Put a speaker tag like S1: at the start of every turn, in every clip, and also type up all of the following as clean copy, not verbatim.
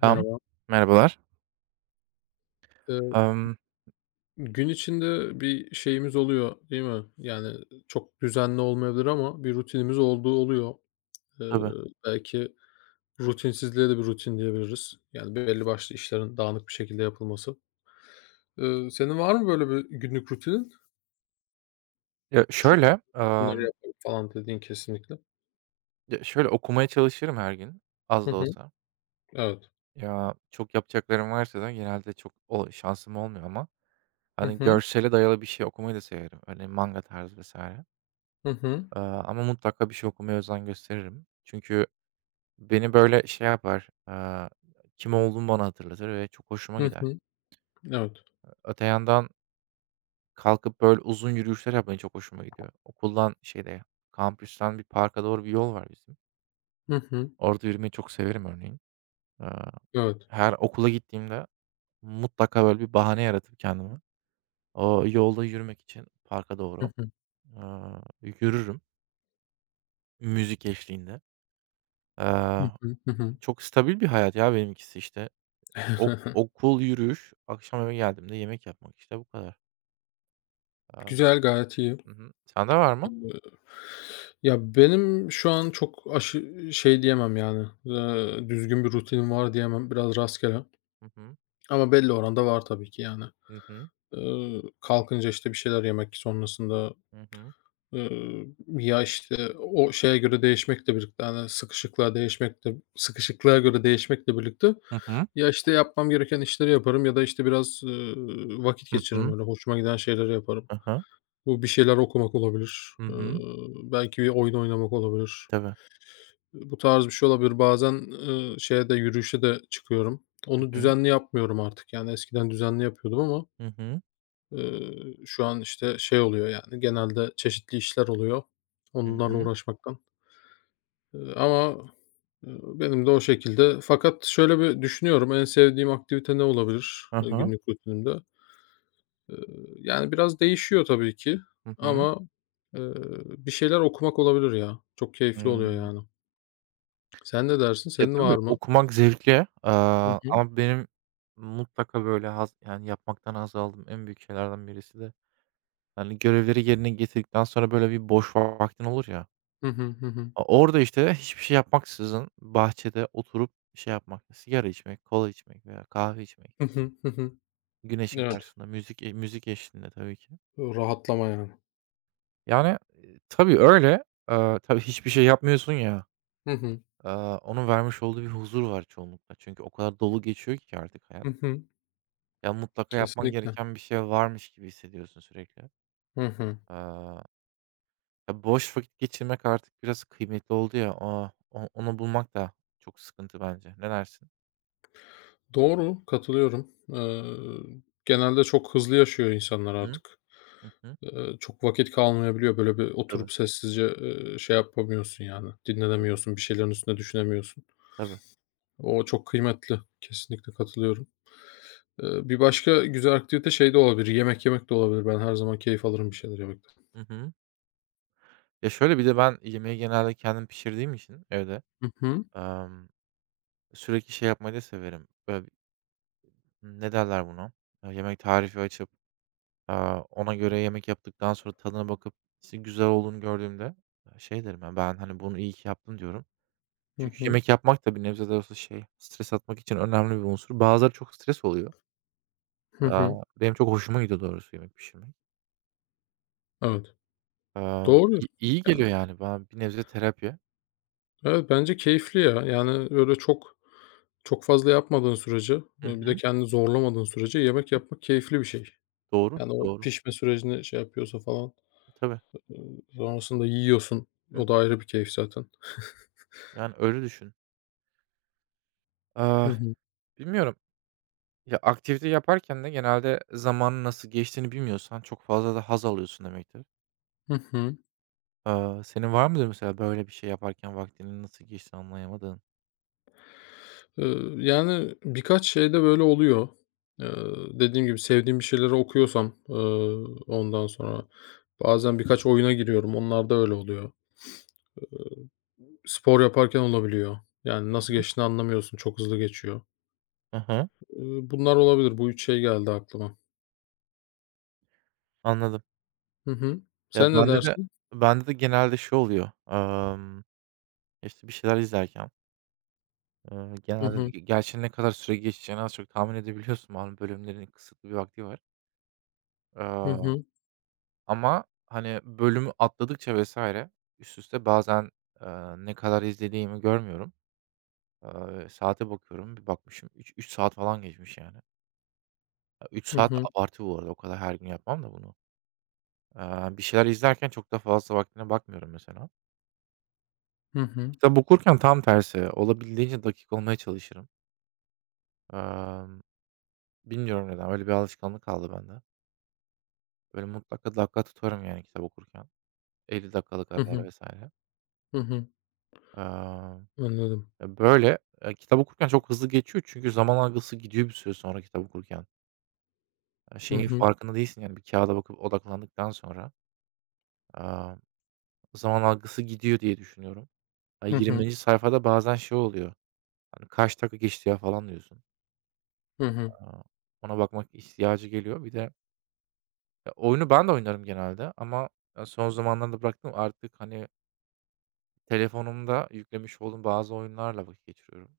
S1: Selam,
S2: Merhaba.
S1: merhabalar.
S2: Eee,
S1: Emm,
S2: gün içinde bir şeyimiz oluyor, değil mi? Yani çok düzenli olmayabilir ama bir rutinimiz olduğu oluyor. Eee,
S1: Tabii.
S2: belki rutinsizliğe de bir rutin diyebiliriz. Yani belli başlı işlerin dağınık bir şekilde yapılması. Senin var mı böyle bir günlük rutinin?
S1: ya,
S2: Çok
S1: şöyle,
S2: sık bunları yaparım falan dediğin kesinlikle.
S1: ya, şöyle okumaya çalışırım her gün, az
S2: Hı
S1: da
S2: hı.
S1: olsa.
S2: Evet.
S1: Ya, çok yapacaklarım varsa da genelde çok o şansım olmuyor ama,
S2: Hı
S1: hani,
S2: hı.
S1: görsele dayalı bir şey okumayı da severim. Öyle manga tarzı vesaire.
S2: Hı hı.
S1: Ama mutlaka bir şey okumaya özen gösteririm. Çünkü beni, böyle, şey yapar, kim olduğumu bana hatırlatır ve çok hoşuma
S2: Hı
S1: gider.
S2: hı. Evet.
S1: Öte yandan kalkıp, böyle, uzun yürüyüşler yapmayı çok hoşuma gidiyor. Okuldan, şeyde, kampüsten bir parka doğru bir yol var bizim.
S2: Hı hı.
S1: Orada yürümeyi çok severim örneğin. Eee,
S2: Evet.
S1: her okula gittiğimde mutlaka böyle bir bahane yaratıp kendime, o yolda yürümek için parka
S2: Hı
S1: doğru,
S2: hı.
S1: yürürüm müzik eşliğinde.
S2: Hı
S1: Eee,
S2: hı. Hı hı.
S1: çok stabil bir hayat ya benimkisi işte. Ok okul, yürüyüş, akşam eve geldiğimde yemek yapmak işte bu kadar. Eee,
S2: Güzel, gayet iyi.
S1: hı hı. Sende var mı?
S2: Iıı, ya, benim şu an çok aşı şey diyemem yani, düzgün bir rutinim var diyemem. Biraz rastgele
S1: Hı hı.
S2: ama belli oranda var tabii ki yani.
S1: Hı hı.
S2: Kalkınca, işte, bir şeyler yemek sonrasında,
S1: Hı hı.
S2: eee, ya, işte, o şeye göre değişmekle birlikte, hani, sıkışıklığa göre değişmekle birlikte
S1: Hı hı.
S2: ya, işte, yapmam gereken işleri yaparım ya da, işte, biraz, vakit
S1: Hı
S2: geçiririm,
S1: hı.
S2: öyle hoşuma giden şeyleri yaparım.
S1: Hı hı.
S2: Bu bir şeyler okumak olabilir, eee,
S1: Hı.
S2: belki bir oyun oynamak olabilir.
S1: Tabii.
S2: Bu tarz bir şey olabilir. Bazen, şeye de yürüyüşe de çıkıyorum.
S1: Hı
S2: Onu
S1: hı.
S2: düzenli yapmıyorum artık. Yani eskiden düzenli yapıyordum ama,
S1: Hı hı.
S2: şu an, işte, şey oluyor yani genelde çeşitli işler oluyor
S1: Hı
S2: onlarla
S1: hı.
S2: uğraşmaktan. Ama, benim de o şekilde. Fakat şöyle bir düşünüyorum, en sevdiğim aktivite ne olabilir,
S1: Hı hı.
S2: günlük rutinimde? Iıı, yani biraz değişiyor tabii ki
S1: Hı hı.
S2: ama, ııı, bir şeyler okumak olabilir ya. Çok keyifli oluyor yani. Sen ne dersin?
S1: Ya,
S2: Senin
S1: tabii
S2: var mı?
S1: okumak zevkli,
S2: Hı hı.
S1: ama benim mutlaka böyle haz yani yapmaktan haz aldığım en büyük şeylerden birisi de, hani, görevleri yerine getirdikten sonra böyle bir boş vaktin olur ya,
S2: Hı hı. Hı hı.
S1: o orada işte hiçbir şey yapmaksızın bahçede oturup şey yapmak, sigara içmek, kola içmek veya kahve içmek,
S2: Hı hı. Hı hı.
S1: güneşin
S2: Evet,
S1: karşısında müzik eşliğinde tabii ki.
S2: rahatlama yani.
S1: Yani, tabii öyle. Tabii hiçbir şey yapmıyorsun ya,
S2: Hı hı.
S1: onun vermiş olduğu bir huzur var çoğunlukla. Çünkü o kadar dolu geçiyor ki artık hayat.
S2: Hı hı.
S1: Ya, mutlaka yapman
S2: Kesinlikle.
S1: gereken bir şey varmış gibi hissediyorsun sürekli.
S2: Hı hı.
S1: Eee, Ya, boş vakit geçirmek artık biraz kıymetli oldu ya, o o onu bulmak da çok sıkıntı bence. Ne dersin?
S2: Doğru, katılıyorum. Genelde çok hızlı yaşıyor
S1: Hı
S2: insanlar
S1: hı.
S2: artık.
S1: Hı.
S2: Çok vakit kalmayabiliyor. Böyle bir
S1: Tabii,
S2: oturup sessizce, şey yapamıyorsun yani,
S1: tabii.
S2: dinlenemiyorsun, bir şeylerin üstüne düşünemiyorsun.
S1: Tabii.
S2: O çok kıymetli. Kesinlikle katılıyorum. Bir başka güzel aktivite şey de olabilir, yemek yemek de olabilir. Ben her zaman keyif alırım bir şeyler yemekten.
S1: Hı hı. Ya, şöyle bir de ben yemeği genelde kendim pişirdiğim için evde,
S2: Hı hı.
S1: emm, sürekli şey yapmayı da severim. Böyle, ne derler buna? Yemek tarifi açıp, ona göre yemek yaptıktan sonra tadına bakıp, işte, güzel olduğunu gördüğümde, şey derim ya, ben, hani, bunu iyi ki yaptım diyorum.
S2: Hı
S1: Çünkü
S2: hı.
S1: yemek yapmak da bir nebze de olsa şey, stres atmak için önemli bir unsur. Bazıları çok stres oluyor.
S2: Hı hı.
S1: Aaa, benim çok hoşuma gidiyor doğrusu yemek pişirmek.
S2: Evet.
S1: Aaa,
S2: Doğru.
S1: iyi iyi
S2: Yani
S1: geliyor yani bana bir nebze terapi.
S2: evet, bence keyifli ya. Yani, böyle, çok çok fazla yapmadığın sürece,
S1: Hı
S2: bir de
S1: hı.
S2: kendini zorlamadığın sürece yemek yapmak keyifli bir şey.
S1: Doğru,
S2: Yani, o
S1: doğru.
S2: pişme sürecini şey yapıyorsa falan,
S1: E, tabii.
S2: eee, sonrasında yiyorsun.
S1: Hı.
S2: O da ayrı bir keyif zaten.
S1: Yani öyle düşün.
S2: Hı
S1: Aaa,
S2: hı.
S1: bilmiyorum. Ya, aktivite yaparken de genelde zamanın nasıl geçtiğini bilmiyorsan çok fazla da haz alıyorsun demektir.
S2: Hı hı.
S1: Senin var mıdır mesela böyle bir şey yaparken vaktinin nasıl geçtiğini anlayamadığın?
S2: Yani, birkaç şeyde böyle oluyor. Eee, dediğim gibi sevdiğim bir şeyleri okuyorsam, ondan sonra bazen birkaç oyuna giriyorum. Onlar da öyle oluyor. Spor yaparken olabiliyor. Yani, nasıl geçtiğini anlamıyorsun. Çok hızlı geçiyor.
S1: Hı hı.
S2: Bunlar olabilir. Bu 3 şey geldi aklıma.
S1: Anladım.
S2: Hı hı.
S1: Ya,
S2: Sen ne
S1: bende de
S2: dersin?
S1: bende de genelde şey oluyor, işte, bir şeyler izlerken, eee,
S2: Hı
S1: genelde
S2: hı.
S1: gerçi ne kadar süre geçeceğini az çok tahmin edebiliyorsun malum bölümlerin kısıtlı bir vakti var.
S2: Hı
S1: Eee,
S2: hı.
S1: ama, hani, bölümü atladıkça vesaire üst üste bazen, eee, ne kadar izlediğimi görmüyorum. Saate bakıyorum, bir bakmışım 3 saat falan geçmiş yani. Ya, 3
S2: Hı
S1: saat
S2: hı.
S1: abartı bu arada, o kadar her gün yapmam da bunu. Bir şeyler izlerken çok da fazla vaktine bakmıyorum mesela.
S2: Hı hı.
S1: Kitap okurken tam tersi, olabildiğince dakik olmaya çalışırım. Emm, bilmiyorum neden, öyle bir alışkanlık kaldı bende. Böyle mutlaka dakika tutarım yani kitap okurken. 50 dakikalık
S2: Hı
S1: aralar
S2: hı.
S1: vs.
S2: Hı hı.
S1: Emm,
S2: Anladım.
S1: Ya, böyle, kitap okurken çok hızlı geçiyor çünkü zaman algısı gidiyor bir süre sonra kitap okurken. Ya,
S2: Hı
S1: şeyin
S2: hı.
S1: farkında değilsin yani bir kâğıda bakıp odaklandıktan sonra, aaa, zaman algısı gidiyor diye düşünüyorum. Ya,
S2: Hı hı.
S1: 20'nci sayfada bazen şey oluyor, hani, "Kaç dakika geçti ya?" falan diyorsun.
S2: Hı hı.
S1: Aaa, ona bakmak ihtiyacı geliyor. Bir de ya, oyunu ben de oynarım genelde ama, son zamanlarda bıraktım. Artık, hani, telefonumda yüklemiş olduğum bazı oyunlarla vakit geçiriyorum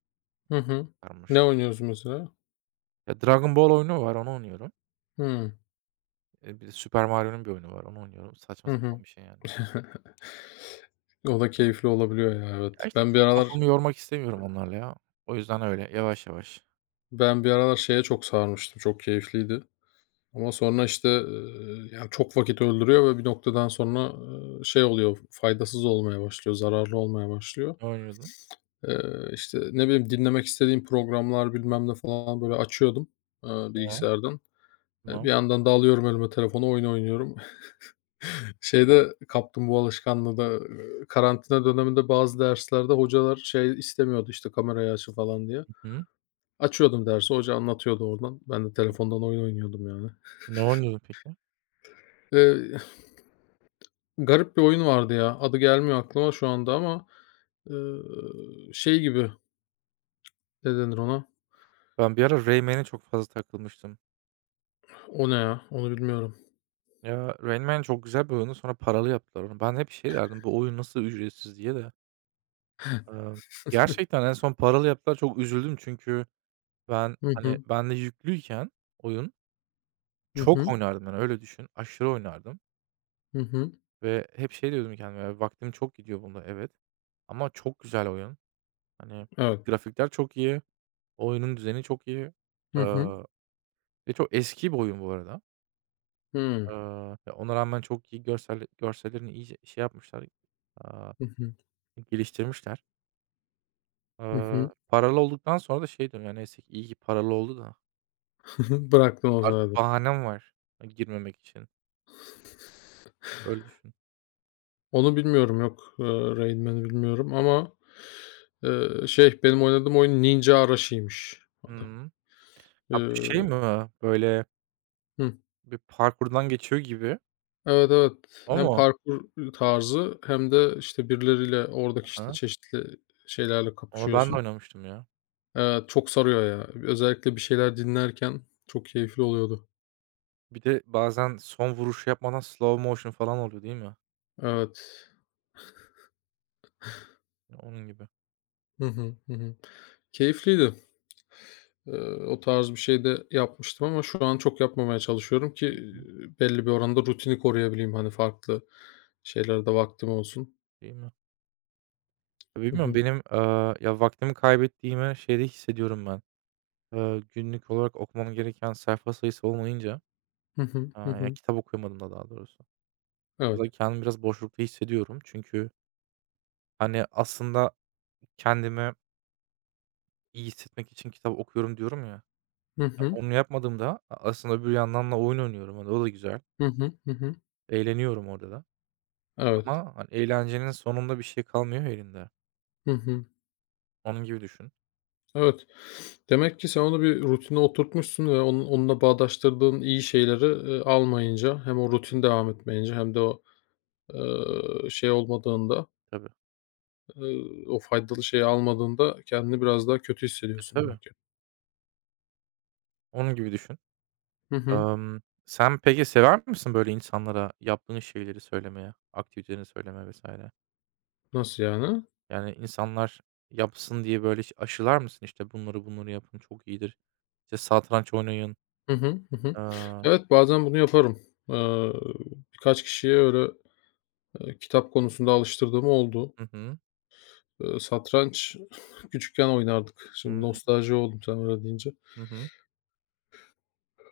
S2: Hı hı. Ne
S1: sarmaşık.
S2: oynuyoruz mesela?
S1: Ya, Dragon Ball oyunu var, onu oynuyorum.
S2: Hıı.
S1: Bir de Super Mario'nun bir oyunu var, onu oynuyorum. Saçma
S2: Hı hı.
S1: sapan bir şey yani.
S2: O da keyifli olabiliyor ya,
S1: Ya,
S2: evet.
S1: işte, çok kafamı yormak istemiyorum onlarla ya. O yüzden öyle yavaş yavaş.
S2: Ben bir aralar şeye çok sarmıştım. Çok keyifliydi ama sonra, işte, yani, çok vakit öldürüyor ve bir noktadan sonra, şey oluyor, faydasız olmaya başlıyor, zararlı olmaya başlıyor.
S1: Ne oynuyordun?
S2: İşte, ne bileyim, dinlemek istediğim programlar bilmem ne falan, böyle, açıyordum,
S1: Tamam,
S2: bilgisayardan. Bir
S1: tamam.
S2: yandan da alıyorum elime telefonu, oyun oynuyorum. Şeyde kaptım bu alışkanlığı da, karantina döneminde bazı derslerde hocalar şey istemiyordu, işte, kamerayı açın falan diye.
S1: Hı hı.
S2: Açıyordum dersi, hoca anlatıyordu oradan. Ben de telefondan oyun oynuyordum yani.
S1: Ne oynuyordun peki?
S2: Eee, garip bir oyun vardı ya, adı gelmiyor aklıma şu anda ama, şey gibi, ne denir ona?
S1: Ben bir ara Rain çok fazla takılmıştım.
S2: O ne ya? Onu bilmiyorum.
S1: Ya, Rayman çok güzel bir oyundu. Sonra paralı yaptılar onu. Ben hep şey derdim, "Bu oyun nasıl ücretsiz?" diye de. Eee, gerçekten en son paralı yaptılar, çok üzüldüm çünkü ben,
S2: Hı
S1: hani,
S2: hı.
S1: bende yüklüyken oyun
S2: Hı
S1: çok
S2: hı.
S1: oynardım, yani, öyle düşün. Aşırı oynardım
S2: Hı hı.
S1: ve hep şey diyordum kendime, "Ya, vaktim çok gidiyor bunda, evet ama çok güzel oyun." Hani,
S2: Evet.
S1: grafikler çok iyi, oyunun düzeni çok iyi,
S2: Hı hı.
S1: eee, ve çok eski bir oyun bu arada.
S2: Hıı.
S1: Ya, ona rağmen çok iyi görsellerini iyice şey yapmışlar, aaa,
S2: Hı hı.
S1: geliştirmişler.
S2: Hı
S1: Eee,
S2: hı.
S1: paralı olduktan sonra da şey diyorum, "Ya, neyse ki iyi ki paralı oldu da."
S2: Bıraktın o
S1: Artık
S2: zaman.
S1: bahanem var, girmemek için. Öyle düşün.
S2: Onu bilmiyorum, yok. Rain Man'i bilmiyorum ama, şey, benim oynadığım oyun Ninja Arashi'ymiş adı.
S1: Hımm. Ha, bu şey
S2: Eee
S1: mi? Böyle
S2: Hı.
S1: bir parkurdan geçiyor gibi
S2: Evet, evet.
S1: o
S2: Hem
S1: mu?
S2: parkur tarzı hem de, işte, birileriyle oradaki,
S1: Hı
S2: işte,
S1: hı.
S2: çeşitli şeylerle
S1: Onu ben de
S2: kapışıyorsun.
S1: oynamıştım ya.
S2: Evet, çok sarıyor ya. Özellikle bir şeyler dinlerken çok keyifli oluyordu.
S1: Bir de bazen son vuruşu yapmadan slow motion falan oluyor değil mi?
S2: Evet.
S1: Onun gibi.
S2: Hı hı. Hı hı. Keyifliydi. Eee, o tarz bir şey de yapmıştım ama şu an çok yapmamaya çalışıyorum ki,
S1: Hı hı.
S2: belli bir oranda rutini koruyabileyim, hani, farklı şeylerde vaktim olsun.
S1: Değil mi? Ya,
S2: Hı
S1: bilmiyorum
S2: hı.
S1: benim, ya, vaktimi kaybettiğimi şeyde hissediyorum ben. Günlük olarak okumam gereken sayfa sayısı olmayınca,
S2: Hı hı. Hı
S1: ya,
S2: hı.
S1: kitap okuyamadım da daha doğrusu. Orada
S2: Evet.
S1: kendimi biraz boşlukta hissediyorum. Çünkü, hani, aslında kendimi İyi hissetmek için kitap okuyorum diyorum ya.
S2: Hı
S1: Ya,
S2: hı.
S1: onu yapmadığımda aslında bir yandan da oyun oynuyorum. Hani, o da güzel.
S2: Hı hı. Hı hı.
S1: Eğleniyorum orada da
S2: Evet.
S1: ama, hani, eğlencenin sonunda bir şey kalmıyor ya elinde.
S2: Hı hı.
S1: Onun gibi düşün.
S2: Evet. Demek ki sen onu bir rutine oturtmuşsun ve onun onunla bağdaştırdığın iyi şeyleri, almayınca hem o
S1: Hı
S2: rutin devam etmeyince hem de o,
S1: hı.
S2: şey olmadığında,
S1: Tabii.
S2: o faydalı şeyi almadığında kendini biraz daha kötü
S1: E,
S2: hissediyorsun
S1: tabii.
S2: demek ki.
S1: Onun gibi düşün.
S2: Hı hı.
S1: Sen peki sever misin böyle insanlara yaptığın şeyleri söylemeye, aktivitelerini söylemeye vesaire.
S2: Nasıl yani?
S1: Yani insanlar yapsın diye böyle hiç aşılar mısın? İşte, "Bunları, bunları yapın, çok iyidir." İşte, "Satranç oynayın."
S2: Hı hı. Hı hı.
S1: Aaa
S2: Evet, bazen bunu yaparım. Eee, birkaç kişiye öyle, kitap konusunda alıştırdığım oldu.
S1: Hı hı.
S2: Satranç küçükken oynardık. Şimdi nostalji oldum sen öyle deyince.
S1: Hı hı.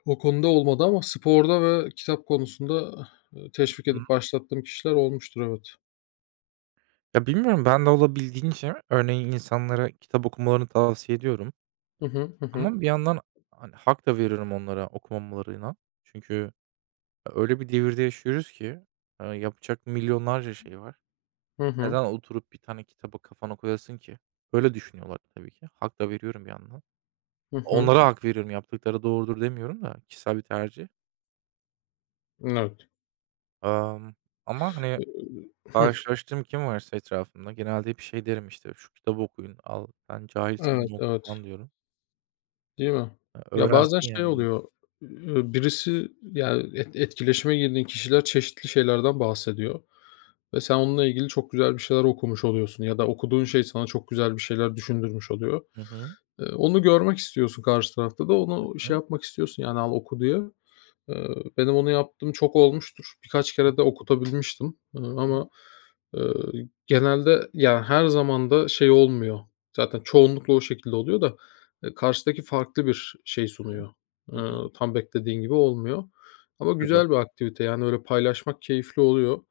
S2: O konuda olmadı ama sporda ve kitap konusunda, teşvik
S1: Hı
S2: edip
S1: hı.
S2: başlattığım kişiler olmuştur, evet.
S1: Ya, bilmiyorum, ben de olabildiğince örneğin insanlara kitap okumalarını tavsiye ediyorum
S2: Hı hı. Hı hı.
S1: ama bir yandan, hani, hak da veriyorum onlara okumamalarına. Çünkü öyle bir devirde yaşıyoruz ki, yapacak milyonlarca şey var.
S2: Hı hı.
S1: Neden oturup bir tane kitabı kafana koyasın ki? Böyle düşünüyorlar tabii ki. Hak da veriyorum bir yandan.
S2: Hı hı.
S1: Onlara hak veriyorum, yaptıkları doğrudur demiyorum da kişisel bir tercih.
S2: Evet.
S1: Emm, Ama, hani,
S2: Hıh.
S1: karşılaştığım kim varsa etrafımda genelde hep şey derim, işte, "Şu kitabı okuyun, al sen cahilsin,
S2: Evet,
S1: bunu oku."
S2: evet.
S1: falan diyorum.
S2: Değil mi? Ya, bazen
S1: Öğrensin
S2: şey
S1: yani.
S2: oluyor, birisi, yani, etkileşime girdiğin kişiler çeşitli şeylerden bahsediyor. Ve sen onunla ilgili çok güzel bir şeyler okumuş oluyorsun ya da okuduğun şey sana çok güzel bir şeyler düşündürmüş oluyor.
S1: Hı hı.
S2: Onu görmek istiyorsun karşı tarafta da
S1: Hı
S2: onu şey
S1: hı.
S2: yapmak istiyorsun, yani, "Al, oku." diye. Eee, benim onu yaptığım çok olmuştur. Birkaç kere de okutabilmiştim,
S1: Hı
S2: ama, ııı, genelde, yani her zaman da şey olmuyor. Zaten çoğunlukla o şekilde oluyor da, karşıdaki farklı bir şey
S1: hı.
S2: sunuyor. Tam beklediğin gibi olmuyor ama
S1: Tabii.
S2: güzel bir aktivite, yani, öyle paylaşmak keyifli oluyor.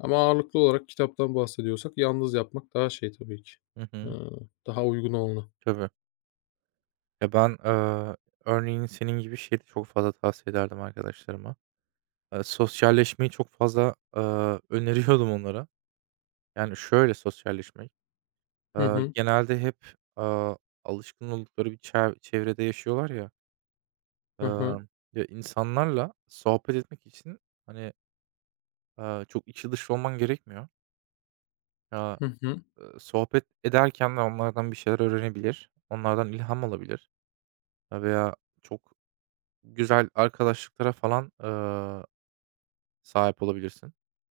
S2: Ama ağırlıklı olarak kitaptan bahsediyorsak yalnız yapmak daha şey tabii ki,
S1: Hı
S2: eee,
S1: hı.
S2: daha uygun olanı.
S1: Tabii. Ya, ben, örneğin senin gibi şeyi de çok fazla tavsiye ederdim arkadaşlarıma. Sosyalleşmeyi çok fazla, öneriyordum onlara. Yani şöyle sosyalleşmek,
S2: Hı hı.
S1: genelde hep, alışkın oldukları bir çevrede yaşıyorlar ya,
S2: Hı hı.
S1: emm, ya, insanlarla sohbet etmek için, hani, çok içi dış olman gerekmiyor. Aaa
S2: Hı hı.
S1: Sohbet ederken de onlardan bir şeyler öğrenebilir, onlardan ilham alabilir veya çok güzel arkadaşlıklara falan, sahip olabilirsin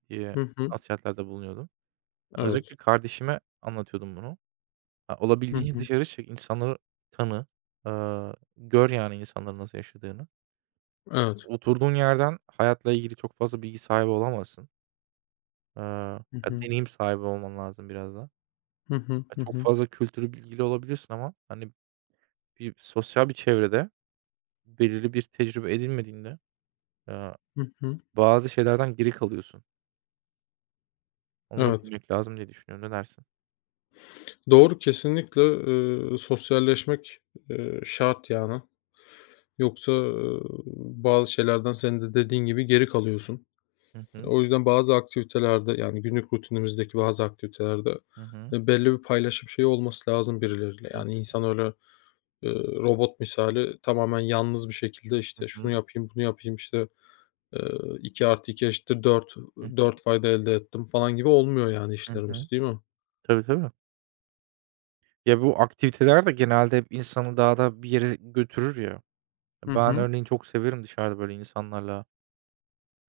S1: diye
S2: Hı hı.
S1: nasihatlerde bulunuyordum.
S2: Evet.
S1: Özellikle kardeşime anlatıyordum bunu. Ya,
S2: Hı
S1: olabildiğince
S2: hı.
S1: dışarı çık, insanları tanı, gör yani insanların nasıl yaşadığını.
S2: Evet.
S1: Oturduğun yerden hayatla ilgili çok fazla bilgi sahibi olamazsın. Iıı,
S2: Hı
S1: Ya,
S2: hı.
S1: deneyim sahibi olman lazım biraz da.
S2: Hı hı.
S1: Ya,
S2: Hı
S1: çok
S2: hı.
S1: fazla kültürü bilgili olabilirsin ama, hani, bir sosyal bir çevrede belirli bir tecrübe edinmediğinde, eee,
S2: Hı hı.
S1: bazı şeylerden geri kalıyorsun. Onu da
S2: Evet.
S1: bilmek lazım diye düşünüyorum. Ne dersin?
S2: Doğru, kesinlikle, sosyalleşmek, şart yani. Yoksa, bazı şeylerden senin de dediğin gibi geri kalıyorsun.
S1: Hı
S2: E,
S1: hı.
S2: o yüzden bazı aktivitelerde, yani günlük rutinimizdeki bazı aktivitelerde,
S1: Hı hı.
S2: belli bir paylaşım şeyi olması lazım birileriyle.
S1: Hı
S2: Yani insan öyle eee, robot misali tamamen yalnız bir şekilde, işte, şunu
S1: hı.
S2: yapayım, bunu yapayım, işte, iki iki artı dört
S1: Hı hı.
S2: dört fayda elde ettim falan gibi olmuyor yani
S1: Hı hı.
S2: işlerimiz, değil mi?
S1: Tabii, tabii. Ya, bu aktiviteler de genelde hep insanı daha da bir yere götürür ya.
S2: Hı
S1: Ben
S2: hı.
S1: örneğin çok severim dışarıda böyle insanlarla,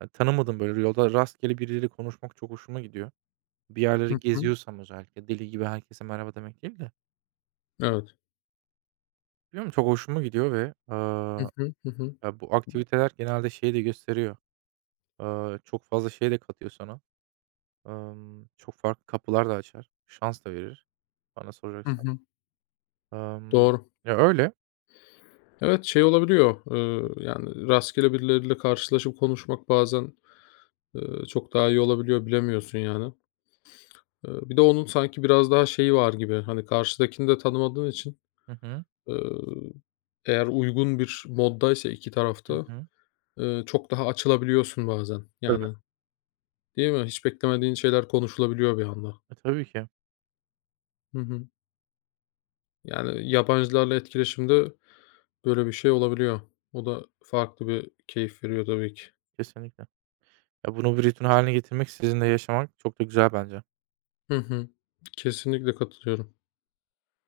S1: tanımadığım böyle yolda rastgele birileriyle konuşmak çok hoşuma gidiyor. Bir
S2: Hı
S1: yerleri
S2: hı.
S1: geziyorsam özellikle deli gibi herkese merhaba demek değil de,
S2: Evet.
S1: biliyor musun? Çok hoşuma gidiyor ve,
S2: Hı hı. Hı hı.
S1: ya, bu aktiviteler genelde şeyi de gösteriyor. Çok fazla şey de katıyor sana. Çok farklı kapılar da açar. Şans da verir bana
S2: Hı
S1: soracaksan.
S2: hı.
S1: Emm,
S2: Doğru.
S1: Ya, öyle.
S2: Evet, şey olabiliyor, yani rastgele birileriyle karşılaşıp konuşmak bazen, çok daha iyi olabiliyor, bilemiyorsun yani. Bir de onun sanki biraz daha şeyi var gibi, hani, karşıdakini de tanımadığın için,
S1: Hı hı.
S2: eee, eğer uygun bir moddaysa iki
S1: Hı
S2: tarafta
S1: hı.
S2: Çok daha açılabiliyorsun bazen.
S1: Tabii.
S2: Yani, değil mi? Hiç beklemediğin şeyler konuşulabiliyor bir anda.
S1: E, tabii ki.
S2: Hı hı. Yani, yabancılarla etkileşimde böyle bir şey olabiliyor. O da farklı bir keyif veriyor tabii ki.
S1: Kesinlikle. Ya, bunu bir ritüel hâline getirmek, sizinle yaşamak çok da güzel bence.
S2: Hı hı. Kesinlikle katılıyorum.